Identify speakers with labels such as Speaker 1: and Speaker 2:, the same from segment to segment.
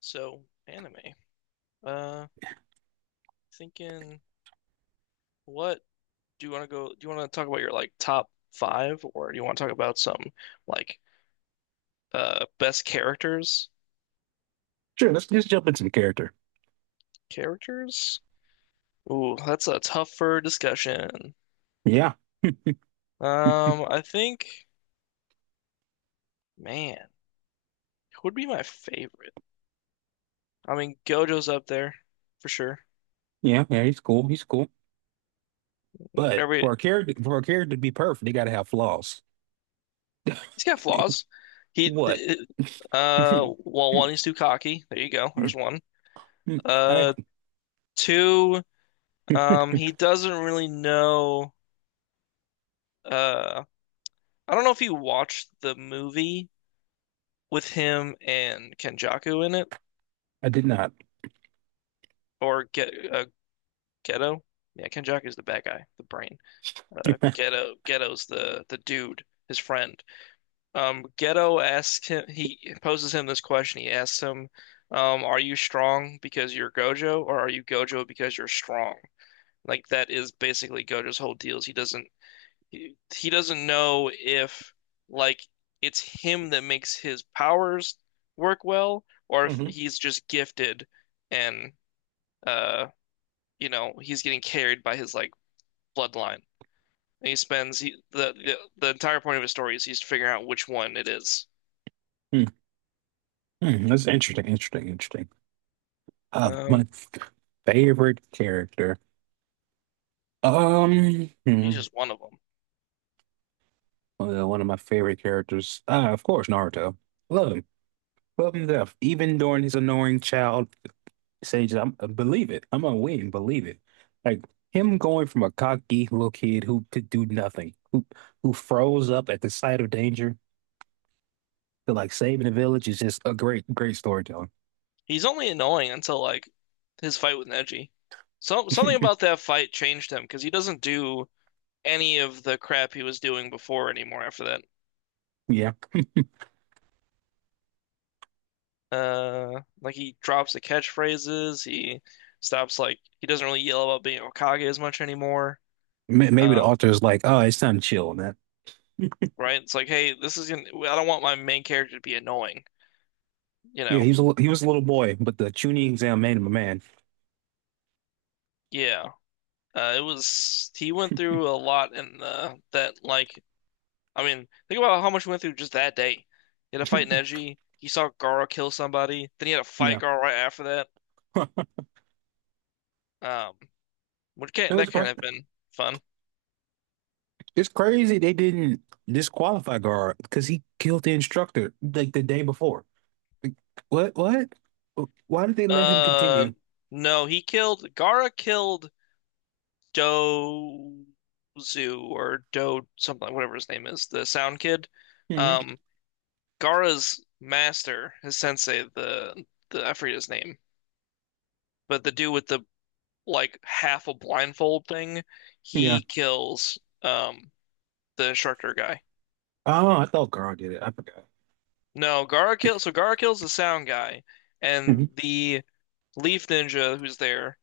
Speaker 1: So anime. Uh, Thinking what do you want to go? Do you want to talk about your top five, or do you want to talk about some like best characters?
Speaker 2: Sure, let's just jump into the character.
Speaker 1: Characters? Ooh, that's a tougher discussion.
Speaker 2: Yeah,
Speaker 1: I think, man, who would be my favorite? I mean, Gojo's up there for sure.
Speaker 2: yeah, yeah. He's cool. He's cool. But
Speaker 1: Every
Speaker 2: for a character to be perfect, they gotta have flaws.
Speaker 1: He's got flaws. He,
Speaker 2: What?
Speaker 1: uh,
Speaker 2: I
Speaker 1: well, one, he's too cocky. There you go. There's one. Uh, Two. He doesn't really know. Uh, I don't know if you watched the movie with him and Kenjaku in it,
Speaker 2: I did not.
Speaker 1: or get Geto. Yeah, Kenjaku's the bad guy, the brain. Geto's the dude, his friend. Geto asks him. He poses him this question. He asks him, "Are you strong because you're Gojo, or are you Gojo because you're strong?" Like that is basically Gojo's whole deal. Is He doesn't he doesn't know if like it's him that makes his powers work well, or
Speaker 2: Mhm.
Speaker 1: if he's just gifted and uh you know he's getting carried by his bloodline. And he spends he, the entire point of his story is he's figuring out which one it is.
Speaker 2: Mm, That's interesting. Interesting. Interesting. My
Speaker 1: Um,
Speaker 2: favorite character. Um, hmm,
Speaker 1: he's just one of them.
Speaker 2: well, one of my favorite characters. Of course, Naruto. Love him. Love him to death. Even during his annoying child Sage, I'm believe it. I'm gonna win. Believe it. Like him going from a cocky little kid who could do nothing, who froze up at the sight of danger to like saving the village is just a great, great storytelling.
Speaker 1: He's only annoying until his fight with Neji. So something about that fight changed him, because he doesn't do any of the crap he was doing before anymore after that.
Speaker 2: Yeah.
Speaker 1: Like, he drops the catchphrases. He stops like he doesn't really yell about being Hokage as much anymore.
Speaker 2: May-
Speaker 1: Uh,
Speaker 2: maybe the author is like, oh, it's time to chill on that.
Speaker 1: right? It's like, hey, this is gonna. I don't want my main character to be annoying. You
Speaker 2: Yeah,
Speaker 1: know?
Speaker 2: he was a little boy, but the tuning exam made him a man.
Speaker 1: Yeah. It was he went through a lot in the that like, I mean, think about how much he went through just that day. He had to fight Neji. He saw Gaara kill somebody. Then he had to fight
Speaker 2: Yeah.
Speaker 1: Gaara right after that.
Speaker 2: Huh.
Speaker 1: Um, which
Speaker 2: It
Speaker 1: can
Speaker 2: was
Speaker 1: that can't
Speaker 2: cra
Speaker 1: have been fun.
Speaker 2: It's crazy they didn't disqualify Gar because he killed the instructor like the day before. Like, what? What? Why did they let him
Speaker 1: Uh,
Speaker 2: continue?
Speaker 1: no, he killed Gaara killed. Do Do something, whatever his name is, the Sound Kid.
Speaker 2: hmm
Speaker 1: Um, Gaara's master, his sensei, the I forget his name, but the dude with the like half a blindfold thing,
Speaker 2: Yeah.
Speaker 1: he kills um the instructor guy.
Speaker 2: Oh, I thought Carl did it. I forgot.
Speaker 1: No, Gaara kills the Sound guy, and
Speaker 2: hmm
Speaker 1: the Leaf Ninja who's there,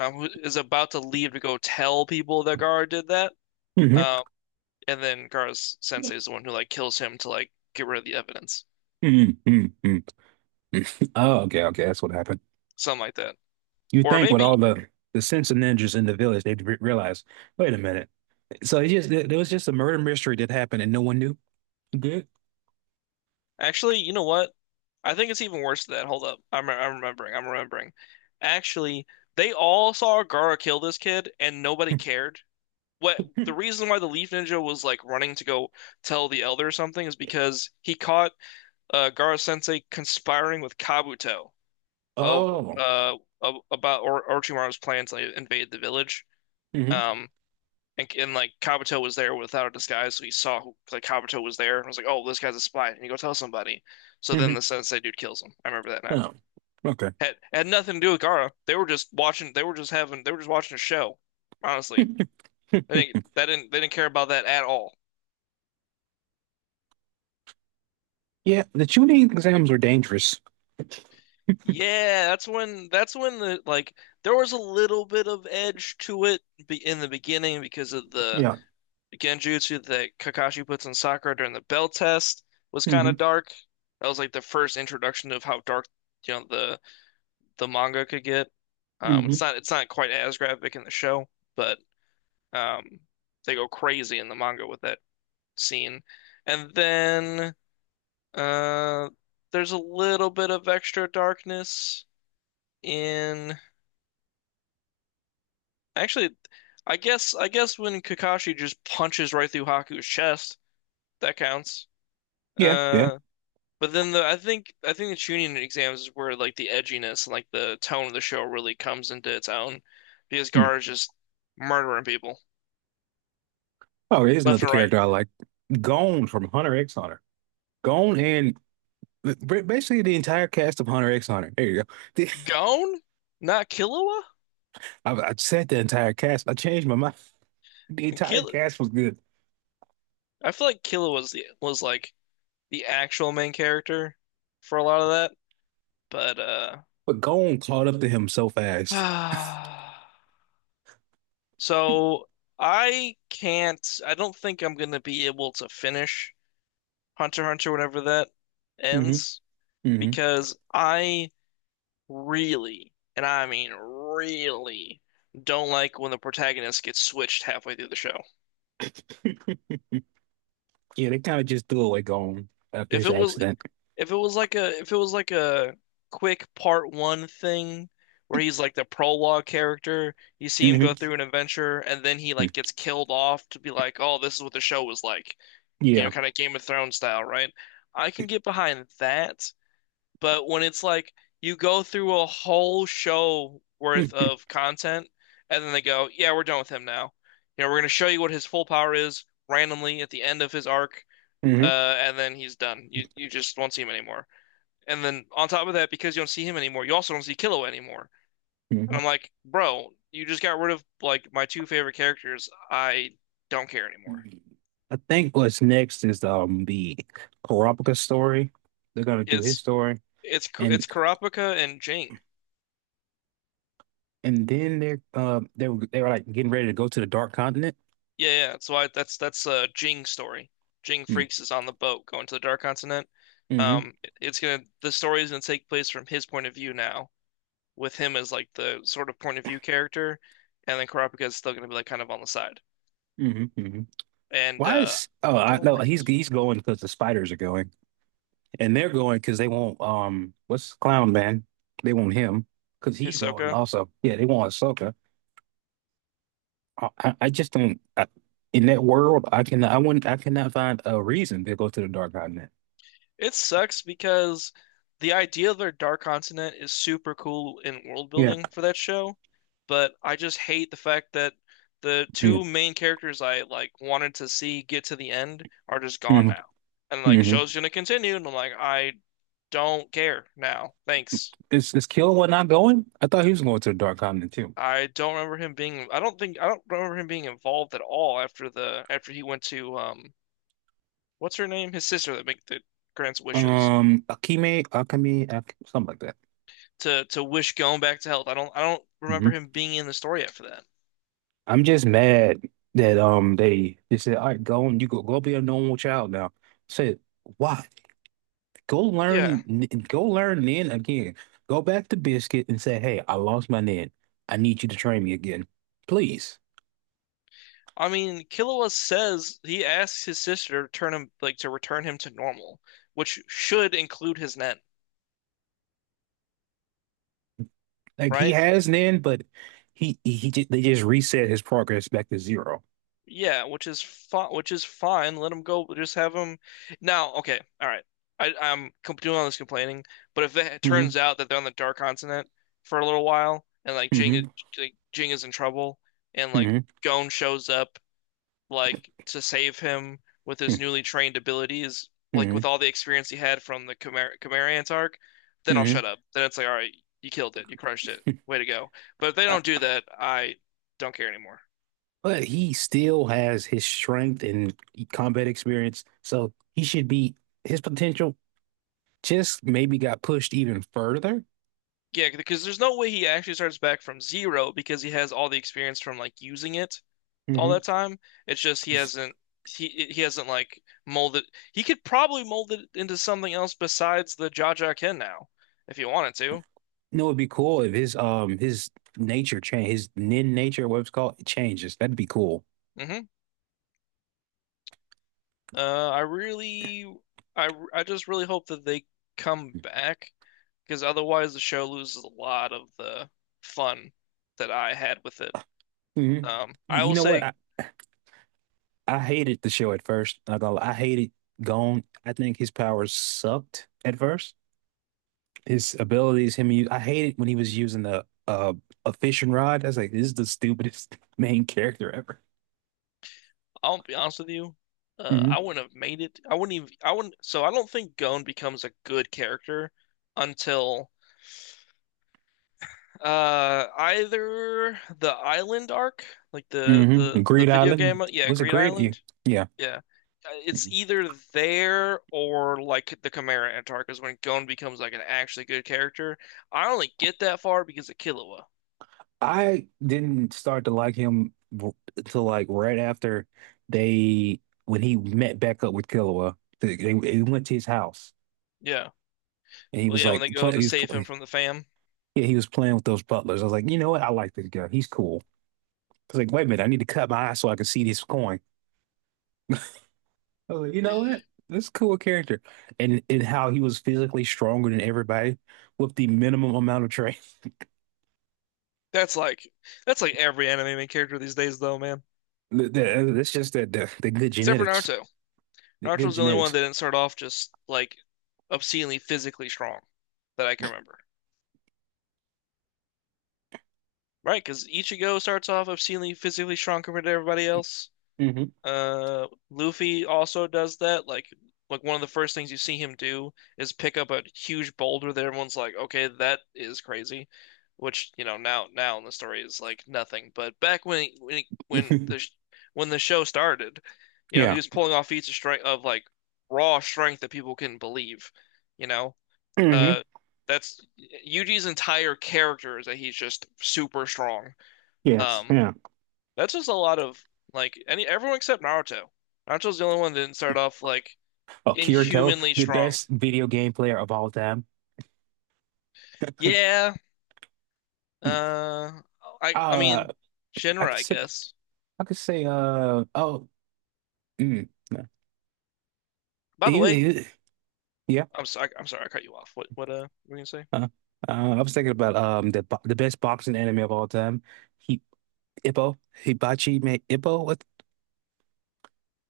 Speaker 1: who is about to leave to go tell people that Gaara did that.
Speaker 2: hmm
Speaker 1: Um, and then Gaara's sensei is the one who like kills him to like get rid of the evidence,
Speaker 2: hmm hmm Oh, okay, okay. That's what happened.
Speaker 1: something like that.
Speaker 2: You
Speaker 1: Or
Speaker 2: think with
Speaker 1: maybe
Speaker 2: all the sense of ninjas in the village, they'd re realize, wait a minute. So it just there was just a murder mystery that happened and no one knew. Good.
Speaker 1: actually, you know what? I think it's even worse than that. Hold up, I'm remembering. I'm remembering. Actually, they all saw Gaara kill this kid, and nobody cared. What The reason why the Leaf Ninja was like running to go tell the Elder or something is because he caught Gaara Sensei conspiring with Kabuto of
Speaker 2: Oh.
Speaker 1: of, about or Orochimaru's plan to invade the village.
Speaker 2: hmm
Speaker 1: Um, and, like Kabuto was there without a disguise, so he saw like Kabuto was there and was like, "Oh, this guy's a spy," and you go tell somebody. So then
Speaker 2: hmm
Speaker 1: the sensei dude kills him. I remember that now.
Speaker 2: Oh. Okay.
Speaker 1: Had nothing to do with Gara. They were just watching. They were just having. They were just watching a show. Honestly, I think that didn't. They didn't care about that at all.
Speaker 2: Yeah, the tuning exams were dangerous.
Speaker 1: Yeah, That's when the like there was a little bit of edge to it in the beginning, because of the
Speaker 2: Yeah.
Speaker 1: genjutsu that Kakashi puts on Sakura during the bell test was kind of
Speaker 2: hmm
Speaker 1: dark. That was like the first introduction of how dark, you know, the manga could get.
Speaker 2: hmm
Speaker 1: It's not quite as graphic in the show, but um, they go crazy in the manga with that scene. And then uh, there's a little bit of extra darkness in actually, I guess when Kakashi just punches right through Haku's chest, that counts.
Speaker 2: Yeah. Yeah.
Speaker 1: Uh, But then the I think, I think the tuning exams is where like the edginess and like the tone of the show really comes into its own, because
Speaker 2: Hmm.
Speaker 1: Gar is just murdering people
Speaker 2: Oh, here's
Speaker 1: left
Speaker 2: another
Speaker 1: and right.
Speaker 2: character I like. Gone from Hunter X Hunter. Gone and Basically, the entire cast of Hunter X Hunter. There you go.
Speaker 1: Gone? Not Killua?
Speaker 2: I said the entire cast. I changed my mind. The entire
Speaker 1: Kill
Speaker 2: cast was good,
Speaker 1: I feel like Killua was the was like the actual main character for a lot of that, but
Speaker 2: but Gon caught up to him so fast.
Speaker 1: uh so I can't, I don't think I'm gonna be able to finish Hunter x Hunter whenever that
Speaker 2: hmm
Speaker 1: ends,
Speaker 2: hmm
Speaker 1: because I really, and I mean really, don't like when the protagonist gets switched halfway through the show.
Speaker 2: Yeah, they kind of just threw away Gon after
Speaker 1: If
Speaker 2: his
Speaker 1: it was
Speaker 2: accident.
Speaker 1: if it was like a if it was like a quick part one thing where he's like the prologue character, you see him go
Speaker 2: hmm
Speaker 1: through an adventure and then he like gets killed off to be like, "Oh, this is what the show was like." You know,
Speaker 2: Yeah.
Speaker 1: kind of Game of Thrones style, right? I can get behind that. But when it's like you go through a whole show worth
Speaker 2: hmm
Speaker 1: of content and then they go, yeah, we're done with him now. You know, we're going to show you what his full power is randomly at the end of his arc, uh, and then he's done. You just won't see him anymore. And then on top of that, because you don't see him anymore, you also don't see Killua anymore. And
Speaker 2: hmm
Speaker 1: I'm like, bro, you just got rid of like my two favorite characters. I don't care anymore.
Speaker 2: I think what's next is the Kurapika story. They're gonna do his
Speaker 1: It's
Speaker 2: story,
Speaker 1: it's
Speaker 2: and
Speaker 1: it's Kurapika and Jing.
Speaker 2: and then they were like getting ready to go to the Dark Continent.
Speaker 1: Yeah, yeah. That's why that's Jing story. Jing
Speaker 2: Mm-hmm.
Speaker 1: Freaks is on the boat going to the Dark Continent.
Speaker 2: hmm
Speaker 1: It's gonna the story is gonna take place from his point of view now, with him as like the sort of point of view character, and then Kurapika is still gonna be like kind of on the side.
Speaker 2: hmm hmm
Speaker 1: And
Speaker 2: Why is oh I
Speaker 1: don't
Speaker 2: no
Speaker 1: like
Speaker 2: he's
Speaker 1: it.
Speaker 2: he's going because the spiders are going, and they're going because they want, what's Clown Man, they want him because he's going
Speaker 1: Hisoka.
Speaker 2: also, yeah, they want Ahsoka. I just don't. In that world, I cannot find a reason to go to the Dark Continent.
Speaker 1: It sucks because the idea of their Dark Continent is super cool in world
Speaker 2: Yeah.
Speaker 1: building for that show, but I just hate the fact that the two main characters I like wanted to see get to the end are just gone
Speaker 2: Mm-hmm.
Speaker 1: now. And like
Speaker 2: hmm
Speaker 1: show's gonna continue, and I'm like, I don't care now. Thanks.
Speaker 2: is Killua not going? I thought he was going to the Dark Continent too.
Speaker 1: I don't remember him being I don't remember him being involved at all after the after he went to what's her name? His sister that make that grants wishes.
Speaker 2: Akime, Akame, Ak something like that.
Speaker 1: To Wish going back to health. I don't remember
Speaker 2: Mm-hmm.
Speaker 1: him being in the story after that.
Speaker 2: I'm just mad that they said, all right, go, and you go be a normal child now. Said, why? Go learn
Speaker 1: Yeah.
Speaker 2: n- Go learn Nin again. Go back to Biscuit and say, hey, I lost my Nin. I need you to train me again. Please.
Speaker 1: I mean, Killua says he asks his sister to turn him, like to return him to normal, which should include his net,
Speaker 2: Like he
Speaker 1: right?
Speaker 2: has Nin, but they just reset his progress back to zero.
Speaker 1: Yeah, which is fine. Which is fine. Let him go. Just have him. Now, okay, all right. I'm doing all this complaining, but if it
Speaker 2: hmm
Speaker 1: turns out that they're on the Dark Continent for a little while, and
Speaker 2: hmm
Speaker 1: like Jing is in trouble, and like
Speaker 2: hmm
Speaker 1: Gon shows up like to save him with his newly trained abilities, like with
Speaker 2: hmm
Speaker 1: all the experience he had from the Chimera Chimerians arc, then I'll shut
Speaker 2: hmm
Speaker 1: up. Then it's like, all right, you killed it, you crushed it, way to go. But if they
Speaker 2: Uh,
Speaker 1: don't do that, I don't care anymore.
Speaker 2: But he still has his strength and combat experience, so he should be his potential just maybe got pushed even further.
Speaker 1: Yeah, because there's no way he actually starts back from zero, because he has all the experience from like using it all
Speaker 2: Mhm.
Speaker 1: that time. It's just he
Speaker 2: You
Speaker 1: hasn't he hasn't like molded. He could probably mold it into something else besides the Jaja Ken now if he wanted to.
Speaker 2: know, it'd be cool if his nature change his nin nature, what it's called, it changes. That'd be cool.
Speaker 1: Hmm I really, I just really hope that they come back, because otherwise the show loses a lot of the fun that I had with it.
Speaker 2: Mhm.
Speaker 1: I
Speaker 2: You
Speaker 1: will
Speaker 2: know what?
Speaker 1: say,
Speaker 2: I hated the show at first. Not I hated Gon. I think his powers sucked at first. His abilities, him, I hated when he was using the a fishing rod. I was like, this is the stupidest main character ever.
Speaker 1: I'll be honest with you,
Speaker 2: Mhm.
Speaker 1: I wouldn't have made it. I wouldn't even, I wouldn't, so I don't think Gon becomes a good character until either the island arc, like the
Speaker 2: Mm-hmm.
Speaker 1: the the
Speaker 2: Greed
Speaker 1: video
Speaker 2: Island.
Speaker 1: game, yeah,
Speaker 2: Was it
Speaker 1: Greed
Speaker 2: Greed?
Speaker 1: Island,
Speaker 2: Yeah.
Speaker 1: Yeah.
Speaker 2: Yeah.
Speaker 1: It's either there or like the Chimera Antarctica. When Gon becomes like an actually good character. I only get that far because of Killua.
Speaker 2: I didn't start to like him till like right after they when he met back up with Killua. They went to his house
Speaker 1: Yeah.
Speaker 2: and he
Speaker 1: Well,
Speaker 2: was
Speaker 1: yeah, when
Speaker 2: like
Speaker 1: they go
Speaker 2: play,
Speaker 1: to
Speaker 2: he was
Speaker 1: save him
Speaker 2: play,
Speaker 1: from the fam.
Speaker 2: yeah, he was playing with those butlers. I was like, you know what? I like this guy. He's cool. I was like, wait a minute, I need to cut my eyes so I can see this coin. I was like, you know what?
Speaker 1: Eh,
Speaker 2: This is a cool character, and how he was physically stronger than everybody with the minimum amount of training.
Speaker 1: that's like every anime main character these days though, man.
Speaker 2: That's just that the good
Speaker 1: Except for
Speaker 2: genetics,
Speaker 1: Naruto.
Speaker 2: the good
Speaker 1: Naruto's the only one
Speaker 2: genetics.
Speaker 1: that didn't start off just like obscenely physically strong that I can remember. Right? Because Ichigo starts off obscenely physically strong compared to everybody else.
Speaker 2: hmm
Speaker 1: Luffy also does that. Like one of the first things you see him do is pick up a huge boulder that everyone's like, "Okay, that is crazy," which you know now in the story is like nothing. But back when he- when he- when the sh- when the show started, you know, he
Speaker 2: Yeah.
Speaker 1: was pulling off feats of strength of like raw strength that people couldn't believe. You know,
Speaker 2: Mhm.
Speaker 1: uh, that's Yuji's entire character, is that he's just super strong.
Speaker 2: Yes,
Speaker 1: Um,
Speaker 2: yeah.
Speaker 1: that's just a lot of like any everyone except Naruto. Naruto's the only one that didn't start off like
Speaker 2: Oh, Kirito,
Speaker 1: inhumanly
Speaker 2: the
Speaker 1: strong.
Speaker 2: best video game player of all time.
Speaker 1: Yeah,
Speaker 2: Hmm.
Speaker 1: uh, I
Speaker 2: Uh,
Speaker 1: mean,
Speaker 2: I
Speaker 1: Shinra,
Speaker 2: could
Speaker 1: I
Speaker 2: say,
Speaker 1: guess.
Speaker 2: I could say, oh, no.
Speaker 1: By the
Speaker 2: You-
Speaker 1: way,
Speaker 2: you- yeah.
Speaker 1: I'm sorry, I cut you off. What were you gonna say?
Speaker 2: Uh, I was thinking about the the best boxing anime of all time. He Ippo. Hibachi made Ippo. What?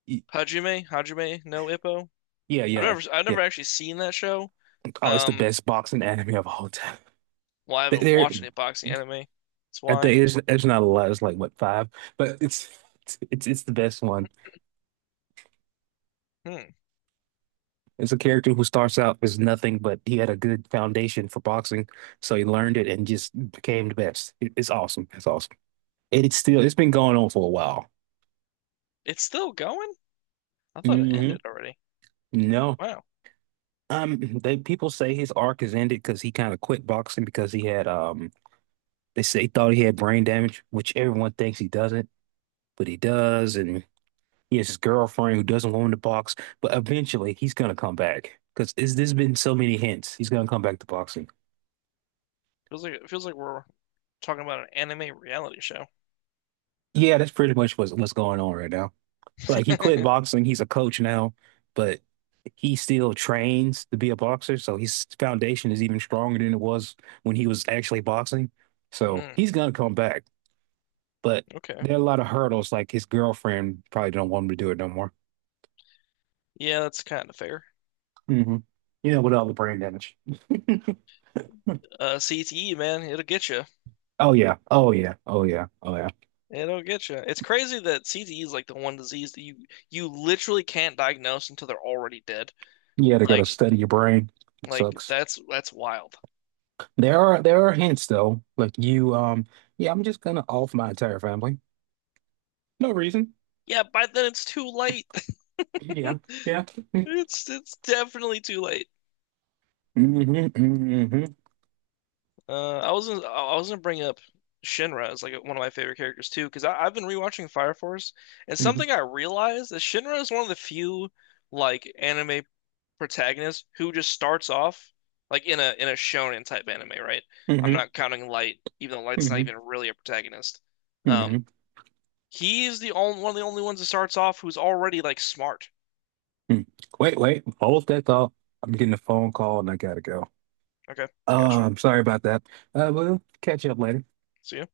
Speaker 2: y-
Speaker 1: Hajime no Ippo.
Speaker 2: Yeah, yeah,
Speaker 1: I've
Speaker 2: yeah.
Speaker 1: never actually seen that show.
Speaker 2: Oh, it's the
Speaker 1: Um,
Speaker 2: best boxing anime of all time.
Speaker 1: well, I
Speaker 2: There,
Speaker 1: haven't
Speaker 2: there-
Speaker 1: watched any boxing anime. That's
Speaker 2: I
Speaker 1: why.
Speaker 2: think it's not a lot. It's like what, five, but it's the best one.
Speaker 1: Hmm,
Speaker 2: It's a character who starts out as nothing, but he had a good foundation for boxing, so he learned it and just became the best. It's awesome. It's awesome. And it's been going on for a while.
Speaker 1: it's still going? I thought it
Speaker 2: hmm
Speaker 1: ended already.
Speaker 2: No.
Speaker 1: Wow,
Speaker 2: They people say his arc is ended because he kind of quit boxing because he had they say he thought he had brain damage, which everyone thinks he doesn't, but he does, and he has his girlfriend who doesn't want him to box, but eventually he's gonna come back because there's been so many hints he's gonna come back to boxing.
Speaker 1: feels like we're talking about an anime reality show.
Speaker 2: Yeah, that's pretty much what's going on right now. Like he quit boxing. He's a coach now, but he still trains to be a boxer. So his foundation is even stronger than it was when he was actually boxing. So
Speaker 1: Hmm.
Speaker 2: he's gonna come back, but
Speaker 1: Okay.
Speaker 2: there are a lot of hurdles. Like his girlfriend probably don't want him to do it no more.
Speaker 1: Yeah, that's kind of fair.
Speaker 2: hmm You know, with all the brain damage.
Speaker 1: CTE, man, it'll get you.
Speaker 2: Oh yeah. Oh yeah. Oh yeah. Oh yeah.
Speaker 1: It'll get you. It's crazy that CTE is like the one disease that you literally can't diagnose until they're already dead.
Speaker 2: You had to go to
Speaker 1: Like,
Speaker 2: study your brain. It sucks.
Speaker 1: that's wild.
Speaker 2: There are hints though. Like, you yeah, I'm just gonna off my entire family. No reason.
Speaker 1: Yeah, by then it's too late.
Speaker 2: Yeah, yeah.
Speaker 1: It's definitely too late.
Speaker 2: Mm-hmm.
Speaker 1: I wasn't I was gonna bring up Shinra as like one of my favorite characters too, because I've been rewatching Fire Force, and something
Speaker 2: Hmm
Speaker 1: I realized is Shinra is one of the few like anime protagonist who just starts off like in a shonen type anime, right? I'm not counting Light, even though Light's not even really a protagonist. Um,
Speaker 2: hmm
Speaker 1: he's the only ones that starts off who's already like smart.
Speaker 2: hmm Wait, wait, hold that thought. I'm getting a phone call and I gotta go.
Speaker 1: Okay, gotcha.
Speaker 2: I'm sorry about that. We'll catch you up later.
Speaker 1: See ya.